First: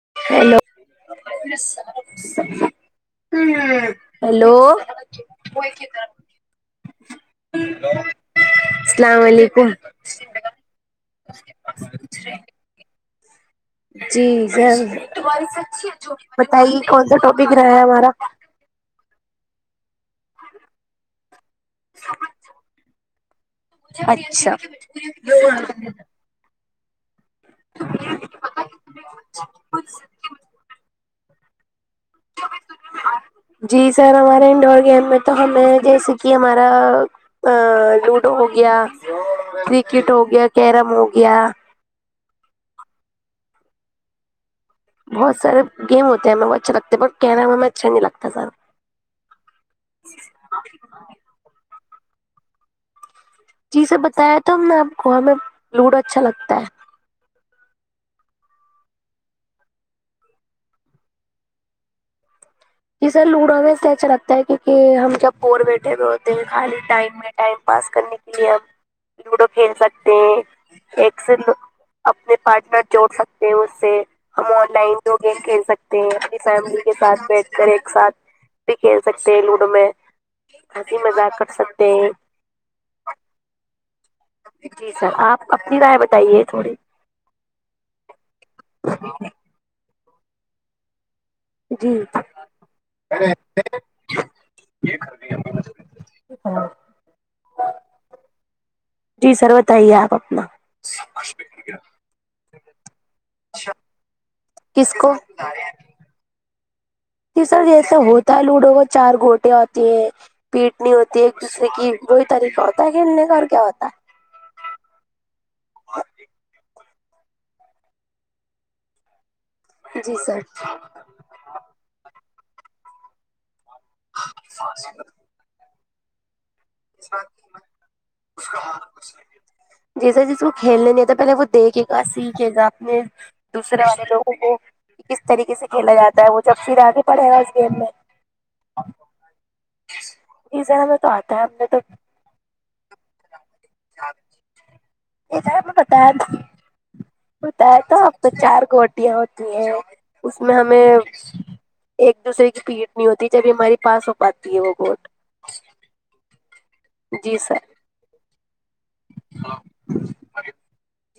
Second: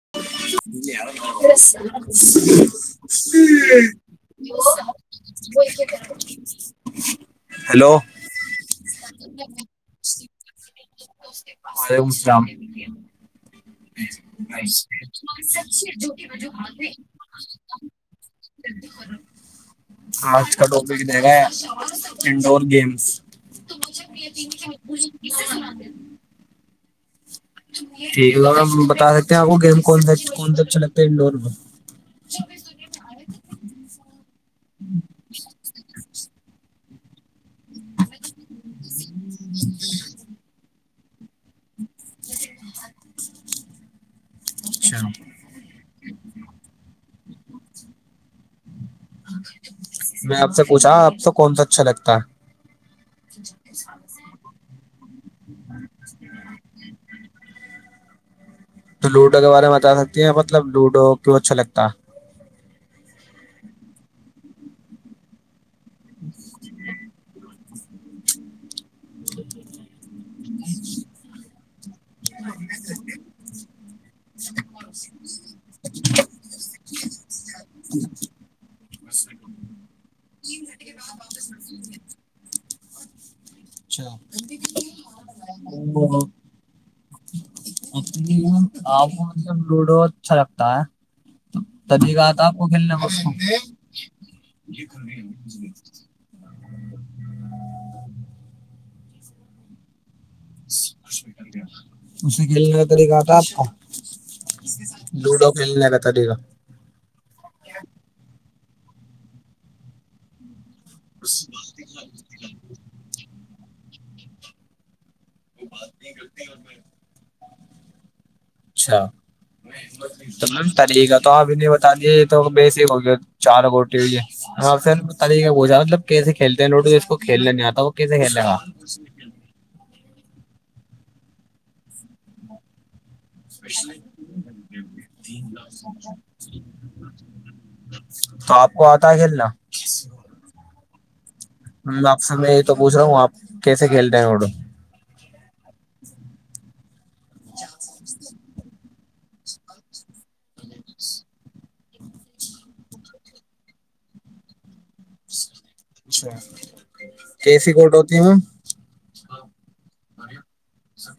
[inaudible] Hello hello hello السلام علیکم وعلیکم السلام جی سر بتائیے کون سا ٹاپک رہا ہے ہمارا جلد کروں آج کا ٹاپک رہے گا ہے انڈور گیمس اچھا ٹھیک ہے بتا سکتے ہیں آپ کو گیم کون سا کون اچھا لگتا ہے انڈور میں جی سر ہمارے انڈور گیم میں تو ہمیں جیسے کہ ہمارا لوڈو ہو گیا کرکٹ ہو گیا کیرم ہو گیا اچھا بہت سے گیم ہوتے ہیں ہمیں بہ اچھے لگ ہیں بٹ کیرا ہمیں اچھا نہیں لگتا زیادہ میں آپ سے پوچھا آپ سے کون سا اچھا لگتا ہے جی سے بتایا تو ہم آپ کو ہمیں لوڈو اچھا لگتا ہے تو لوڈو کے بارے میں بتا سکتی ہیں مطلب لوڈو کیوں اچھا لگتا ہے جی سر لوڈو میں سے اچھا لگتا ہے کیونک کہ ہم جب بور بتے خالی ٹائم میں ٹائم پاس کرنے کے لیے ہم لوڈو کھیل سکتے ہیں ایک سے اپنے پارٹنر جوڑ سکتے ہیں اس سے ہم آن لائن دو گیم کھیل سکتے ہیں اپنی فیملی کے ساتھ بیٹھ کر ایک ساتھ بھی کھیل سکتے ہیں لوڈو میں کافی مزاق کر سکتے ہیں اچھا جی سر آپ اپنی رائے بتائیے تھوڑی آپ مجب لوڈو اچھا لگتا ہے جی تدیکہ آتا آپ کو کھیلنا کو یہ کر جی سر بتائیے آپ اپنا اسے گل تری گ کا کس کو لوڈو کھیلنے ل کا تری کاا سر جیسا ہوتا ہے لوڈو کو چار گوٹے ہوتی ہیں پیٹ نہیں ہوتی ایک دوسرے کی وہئی طریقہ ہوتا ہے کھیلنے کا کیا ہوتا ہے وہ بات نہیں کر اچھا ہے جی سر طریقہ تو آپ انہیں بتا دیے یہ تو بیسک ہو گیا چار گوٹی ہوئی ہے ہاں پھر جا مطلب کیسے کھیلتے ہیں لوٹو جس کو کھیلنے نہیں آتا وہ کیسے کھیلنے گا جی سر جس کو کھیلنے نہیں تھا پہلے وہ دیکھے گا سیکھے گا اپنے دوسرے والے لوگوں کو کس طریقے سے کھیلا جاتا ہے وہ جب پھر آگے پڑھے گا اس گیم میں تو آپ کو آتا ہے کھیلنا ازر میں تو آتا ہے ہم تو آپ س میں یہ تو پوچھ رہا ہوں آپ کیسے کھیلتے ہیں وہٹو یہ جا بتا بتایا تو اب تو چار کوٹیاں ہوتی ہیں اس میں ہمیں ایک دوسرے کی پیٹ نہیں ہوتی جبھی ہمارے پاس ہو پاتی ہے وہ گوٹ اچھا کیسی کوٹ ہوتی ہے میم ہلو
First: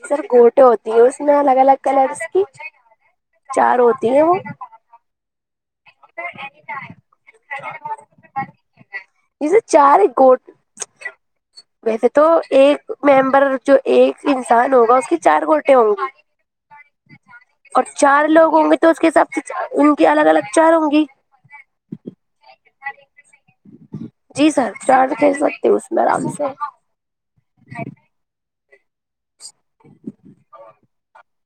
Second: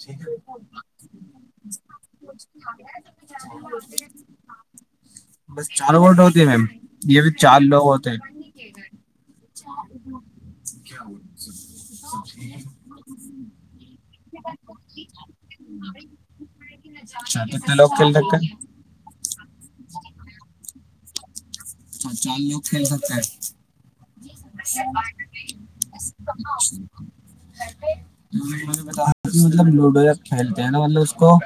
سر گھوٹے ہوتی ہیں اس میں الگ الگ کلرس کی چار ہوتی ہیں وہ بس چار ووٹ ہوتی ہیں میم یہ بھی چار لوگ ہوتے ہیں جیسے چار گٹ ہیں ویسے تو ایک ممبر جو ایک انسان ہوگا اس کی چار گوٹے ہوں گی اچھتنے اور لوکل چار لک لوگ ہوں گے تو اس کے حساب سے ان کی الگ الگ چار ہوں گی اچا چار لوگ کھیل سکتے ہیں جی سر چارج کہ سکتے ہو اس میں آرام سے [inaudible] مطلب لوڈو جب کھیلتے ہیں نا مطلب اس کو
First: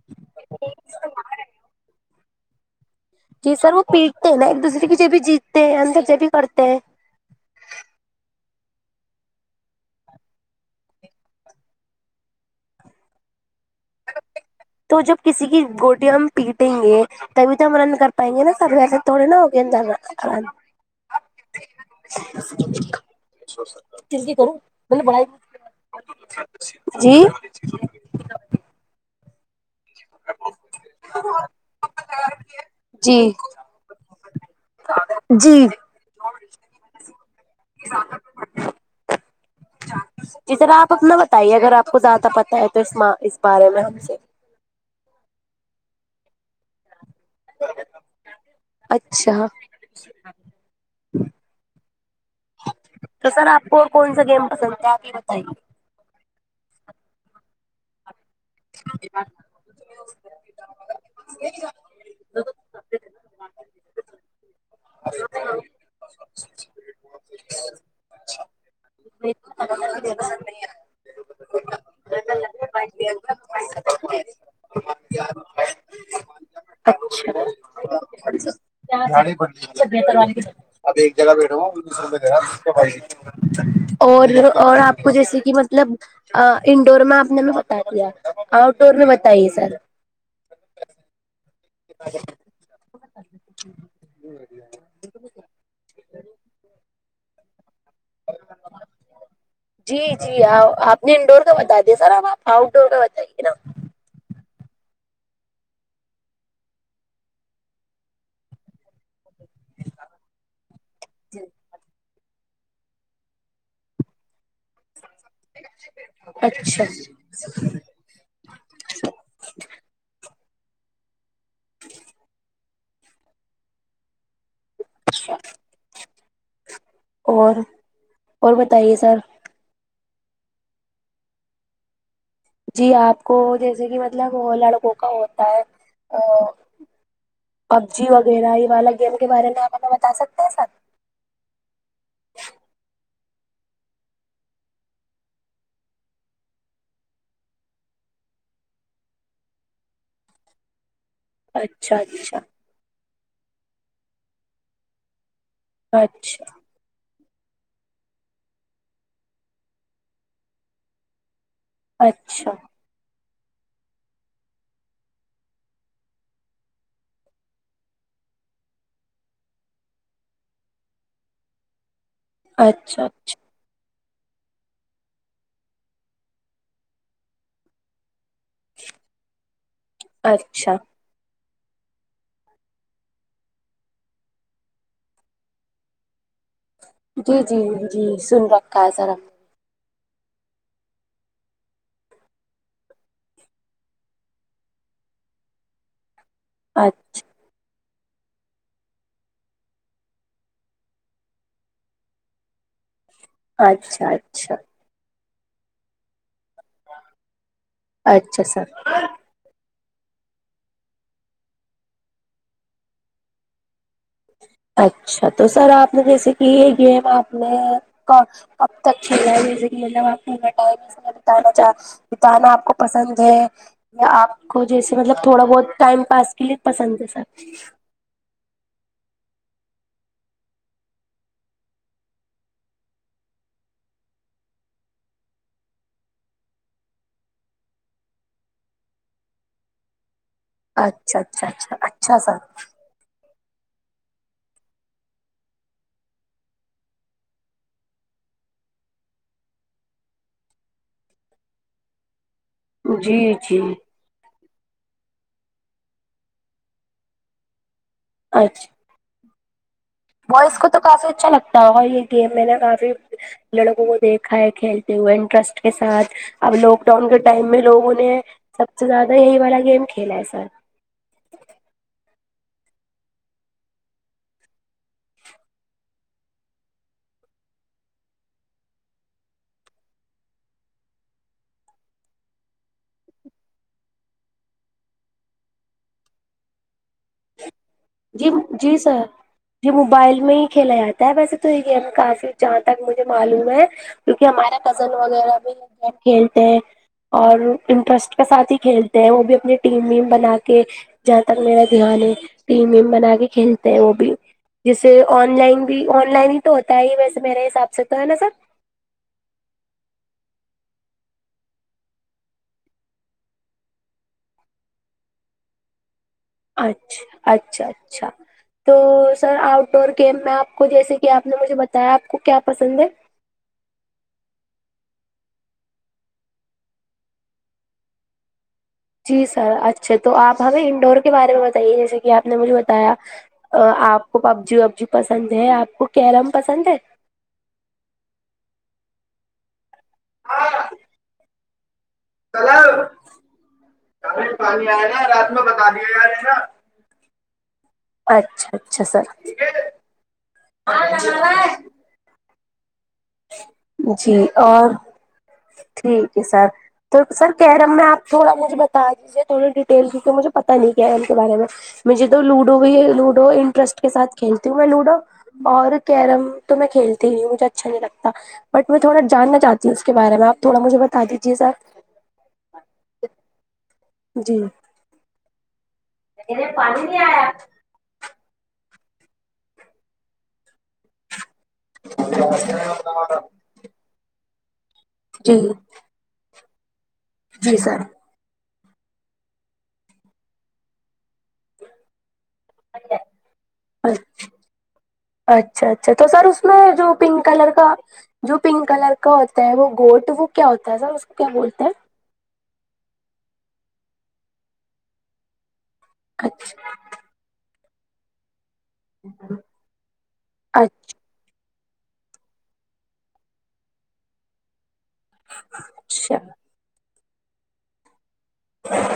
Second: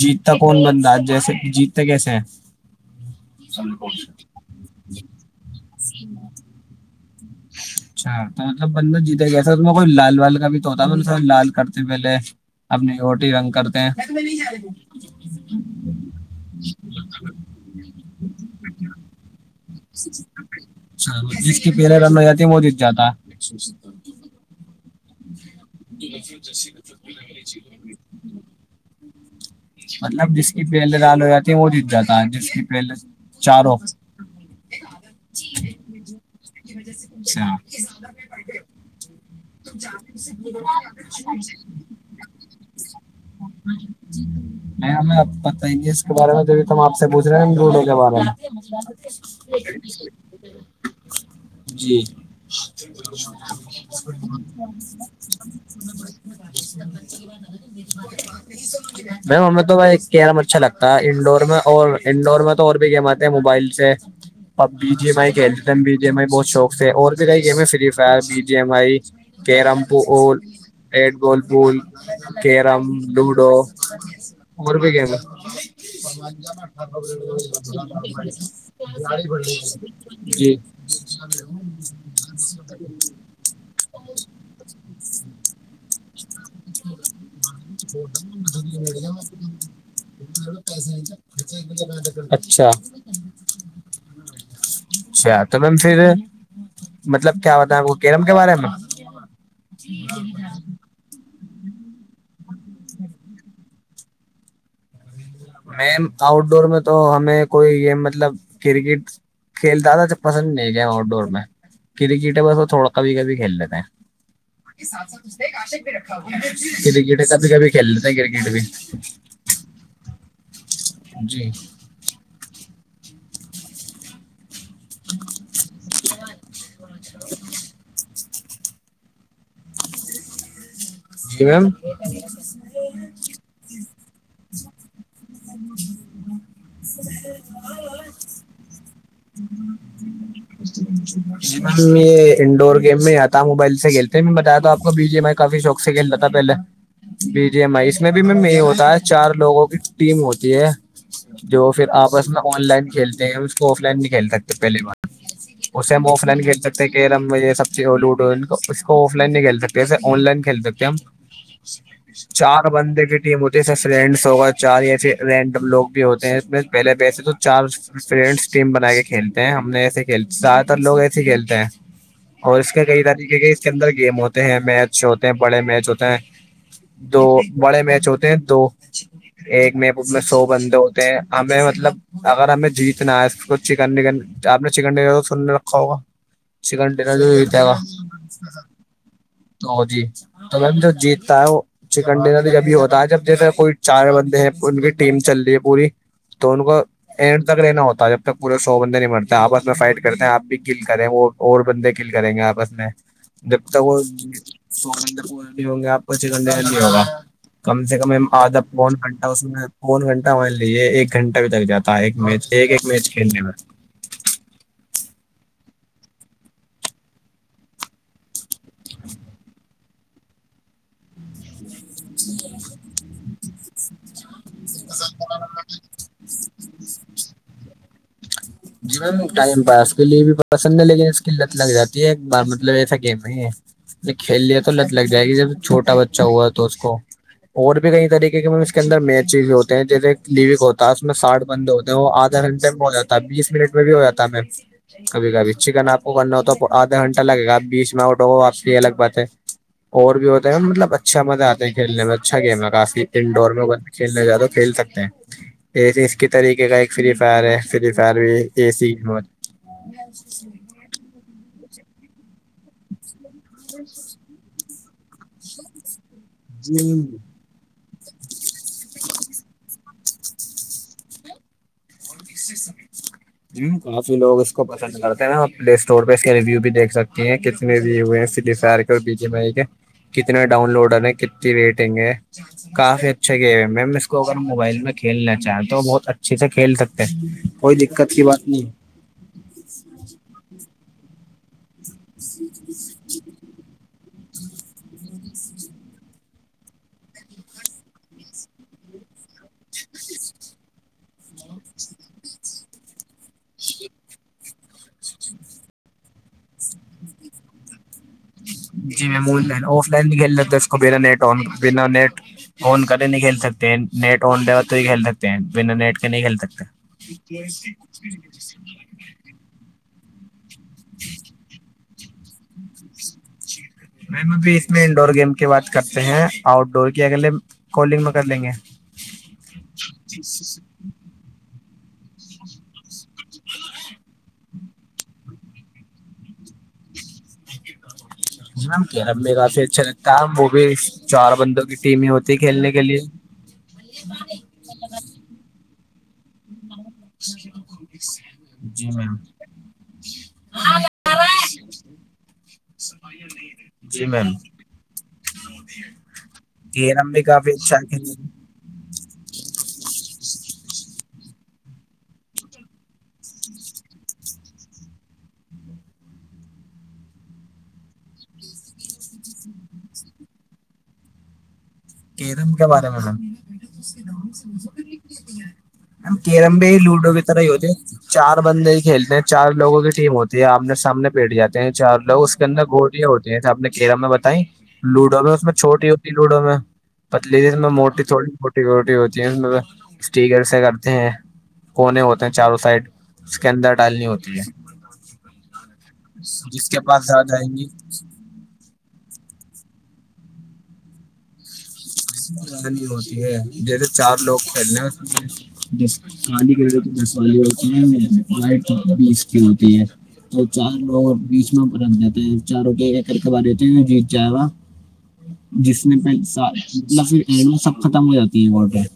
جیتتا کون بندند جیسے جیتتے کیسے ہیں جی سر وہ پیٹتے ہیں نا ایک دوسرے کی ج بھی جیتتے ہیں اندر جب بھی کرتے ہیں اچھا تو مطلب بندہ جیتے گسے میں کوئی لال والال کا بھی تو ہوتا ب سب لال کرتے پہلے اپنی روٹی رنگ کرتے ہیں تو جب کسی کی گوٹییا ہم پیٹیں گے تبھی تو ہم رنند کر پائیں گے نا سب و ایس تھڑے نہا ہوگے اندر جس کی پہیریں رن ہو جاتی وہ دت جاتا کرو ب جی مطلب جس کی پہلے لال ہو جاتی وہ جت جاتا ہے جس کی پہلے جی چاروں جی جہ سے اچھا ج [inaudible] جی سر آپ اپنا بتائیے اگر آپ کو زیادہ پت ہے تو اس اس بارے میں ہم سے نہیں ہمیں بتائیں گے اس کے بارے میں تم آپ سے پوچھ رہے ہیں ن گوڈے کے بارے اچھا میں جی تو سر آپ کو کون سا گیم پسند ہے آپ یہ بتائیے س بت ہاں میم ہمیں تو کیرم اچھا لگتا ہے انڈور میں اور انڈور میں تو اور بھی گیم آتے ہیں موبائل سے اب بی جی ایم آئی کھیلتے ہیں بی جی ایم آئی بہت شوق سے اور بھی کئی گیم ہے free fire B G M I اب کییرم پ رڈ گول پول کییرم لوڈو مور بیکینا جی ابھی ایک جگہ بیٹڑو وہ جگہ اور اور آپ کو جیسے کہ مطلب انڈور میں آپ نے بھی بتا دیا آؤٹ ڈور میں بتائی ہے سر اچھا ا [unintelligible] اچھا تو میم پھر مطلب کیا ہوتا ہے آپ کو کیرم کے بارے میں جی جی آپ نے انڈور کا بتا دیا سر آب آپ آؤٹ ڈور کا بتائیے نا میم آؤٹ ڈور میں تو ہمیں کوئی یہ مطلب کرکٹ کھیل زیادہ پسند نہیں گیا آؤٹ ڈور میں کرکٹ ہے بس تھوڑا کبھی کبھی کھیل لیتے ہیں کرکٹ اچھا کبھی کبھی کھیل لیتے ہیں کرکٹ بھی جی ہ [unintelligible] اور اور بتائیے سر جی میم جی آپ کو جیسے کہ مطلب لڑکوں کا ہوتا ہے ا پب جی وغیرہ یہ والا گیم کے بارے میں آپ ہمیں بتا سکتے ہیں سر جی میم یہ انڈور گیم میں آتا ہ موبائل سے کھیلتے میں بتایا تو آپ کو بی جیم کافی شوق تھا پہلے بی جی ایم آئی اس میں بھی میں یہ ہوتا ہے چار لوگوں کی ٹیم ہوتی ہے جو پھر اچھا آپس اچھا میں آن لائن کھیلتے ہیں اس کو آف لائن نہیں کھیل سکتے پہلی بار ا سم آف لن اچھا گ کیرم میں یہ سب چیز لوڈو اس کو آف لائن نہیں کھیل سکتے ایے آن لائن کھیل سکتے ہم اچھا چار بندے ہوتی فرینڈس ہوگا چار یا پھر رینڈم لوگ بھی ہوتے ہیں اس میں پہلے ویسے تو چار فرینڈس ٹیم بنا کے کھیلتے ہیں ہم نے ایسے کھیل زدہ تر لوگ ایس ہی کھیلتے ہیں اور اس کے کئی اچھا طریقے کے اس کے اندر گیم ہوتے ہیں میچ ہوتے ہیں بڑے میچ ہوتے ہیں دو بڑے میچ ہوتے ہیں دو ایک میں میں سو بند اچھا ہمیں مطلب اگر ہمیں جیتنا ہے اس کو چکن نگن آپ نے چکن نگ سننے رکھا ہوگا چکن ڈر بھی جی جی ہے گ جی سن رکھا ہے سر ہم ا جی تو میںم جو جیتتا ہے وہ چکن ڈنر بھی جبھی ہوتا ہے جب جیسے کوئی چار بندے ہیں ان کی ٹیم چل رہی ہے پوری تو ان کو نے۔ تک لینا ہوتا ہے جب تک پورے سو بندے نہیں مرتے آپس میں فائٹ کرتے ہیں آ بھی گل کریں اور اور بندے گل کریں گے آپس میں جب تک وہ اچھا اچھا سر پور بھی ہوں گے آپ کو چھ گنٹے لی ہوگا کم سے کم اچھا آدھا سر پون گن اس دوون گھنٹہ مان لیجیے ایک گھنٹہ بھی تک جاتا ہے ایک میچ ایک ایک میچ کھیلنے میں اچھا تو سر آپ نے جیسے کہ یہ گیم آپ نے اب تک کھیل رہ ہے میز ملب آپ کو ٹائم اس میں بتانا چاہ بتانا آپ کو پسند ہے آپ کو جیسے مطلب تھوڑا بہت ٹائم پاس کے لیے پسند ہے سر جی میم ٹائم پاس کے لیے بھی پسند ہے لیکن اس کیلت لگ جاتی ہے ایک بار مطلب ایسا گیم نہیں ہے ج کھیل لیا تو لت لگ جائے گی جب چھوٹا بچہ ہوا تو اس کو اور بھی کئی طریقے کے اس کے اندر می چیز ہوتے ہیں جیسے لیوک ہوتا ہے اس میں اچھا ساٹھ اچھا بندے اچھا ہوتے ہیں وہ اچھا آدھا سر گھنٹے میں ہو جاتا ہے بیس منٹ میں بھی ہو جاتا ہمیں کبھی کبھی چکن آپ کو کرنا ہو تو آدھا گھنٹہ لگےاپ بیچ میں آؤٹ ہو آپ سے یہ الگ بات ہے اور بھی ہوتا ہے مطلب اچھا مزہ آتا ہے کھیلنے میں اچھا گیم ہے کافی جی انڈور جی میں کھیلنا زیاد تو کھیل سکتے ہیں ایے اس کے طریقے کا ایک فری فائر ہے فری فر بھی یہ س م بس کو تو کافی اچھا لگتا ہے اور یہ گیم میں نے کافی لڑکوں کو دیکھا ہے کھیل ہوئے انٹرسٹ کے سھ اب لاک ڈاؤن کے ٹائم میں لوگوں نے سب سے زیادہ یہی والا گیم کھیلا ہے سر اس سے س ہ کافی لوگ اس کو پسند کرتے ہیں پلے اسٹور پہ اس کے ریویو بھی دیکھ سکتی ہیں تنے دیے ہوئے ہیں س سر اور بی جمئی کے کتنے ڈاؤن لوڈر ہیں کتنی ریٹنگ ہے کافی اچھا گیم ہے میم اس کو اگر موبائل میں کھیلنا چاہیں تو وہ بہت اچھے سے کھیل سکتے کوئی دقت کی بات نہیں ہے یہ موبائل میں ہی کھیلا جاتا ہے ویسے تو یہ گیم کافی جہاں تک مجھے معلوم ہے کیونکہ ہمارا کزن وغیرہ بھی گیم کھیلتے ہیں اور انٹرسٹ کے ساتھ ہی کھیلتے ہیں وہ بھی اپنی ٹیم و بنا کے جہاں تک میرا دوانی ٹیم ویم بنا کے کھیلتے ہیں وہ بھی جیسے آن لائن بھی آن لائن ہی تو ہوتا ہے ہی ویسے میرے حساب سے تو ہے نا سر جی میمن لائن آف لائن بھی کھیل لیتے اس کو بنا نیٹ آن بنا نیٹ ان ک نہیں کھیل سکتے ہیں نیٹ آن ڈ تو ہی کھیل سکتے ہیں بنا نیٹ کا نہیں کھیل ستے اچھا اچھا اچھا تو سر آ ا ڈور گیم میں آپ کو جیسے کہ آپ نے مجھے بتایا آپ کو کیا پسند ہے میم ابھی اس میں انڈور گیم کی بات کرتے ہیں آؤٹ ڈور کی اگلے کالنگ میں کر لیں گے جی سر اچھا تو آپ ہمیں انڈور کے بارے میں بتائیے جیسے کہ آپ نے مجھے بتایا آپ کو پب جی وبجی پسند ہے آپ کو کیرم پسند ہے میم کیرم میں کافی اچھا لگتا ہے وہ بھی چار بندوں کی ٹیم ہی ہوتی ہے کھیلنے کے لیے گ پانی آیا جا ہے رات میں بتا دیا یار ہے نا جچ اچھا اچھا سر جی میم ٹھیک ہے سر تو کیرم بھی سر کافی کیرم اچھا میں کھیل آپ تھوڑا مجھے ب تجیز ہے تھوڑی ڈیٹیل کیکہ مجھے پتا نہیں کیا ہے ان کے بارے میں مجھے تو لوڈو بھی لوڈو انٹرسٹ کے ساتھ کھیلتی ہوں میں لوڈو اور کیرم تو میں کھیلتی ہی ہوں مجھے اچھا نہیں لگتا بٹ میں تھوڑا جاننا چاہتی ہوں اس کے بارے میں آپ تھوڑا مجھے بتا دیجیے سر کییدم کے بارے میں سر جی کیرم بھی لوڈو بھی طرح ہی ہوتے چار بندے ہی کھیلتے ہیں چار لوگوں کی ٹیم ہوتی ہے آپنے سامنے پیٹ جاتی چار لوگ اس کے اندر گوٹیاں ہوتی ہیں آپ نے کیرم میں بتائی لوڈو میں جی اس میں چھوٹی ہوتی لوڈو میں پتلی دی ت جی میں سر موٹی تھوڑی چوٹی کوھوٹی ہوتی ہے اس میں اسٹییکر سے کرتے ہیں کونے ہوتے چاروں سائڈ اس کے اندر ڈالنی ہوتی ہے اچھا اچھا تو سر اس میں جس کے جو پاس پنک زیادہ کلر آئیں گی کا جو پنک کلر کا ہوتا ہے وہ گوٹ وہ کیا ہوتا ہے سر اس کو کیا بولتے ہیں نہیں ہوتی ہے جیسے چار لوگ کھیلنے ہیں خالی اچھا دس والی ہو میرے لائٹ اس کی ہوتی ہے تو چار لوگوں بیچ ت پرکھ جا ہے چاروں کی کر کےوا دیتے ہیں جیت جائے گا جس میں پ اچھا مطلب سب ختم ہو جاتا ت وٹر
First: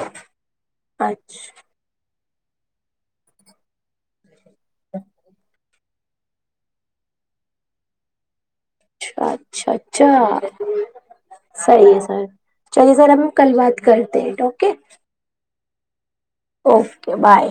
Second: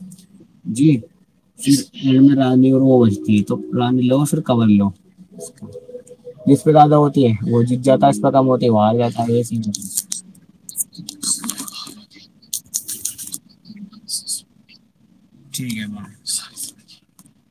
جی اچھا جی میں رانی اور وہ بجتی ہے تو رانی لو پھر کبور لو جس پہ زیادہ ہوتی ہے وہ جت جاتا ہے اس پہ کم ہوتا ہے وہ ہار جاتا اچھا ہے یہ سین اچھا اچھا صحیح ہے سر چلیے سر ہم کل بات کرتے ہیںٹوکے ٹھیک ہے اوکے بائے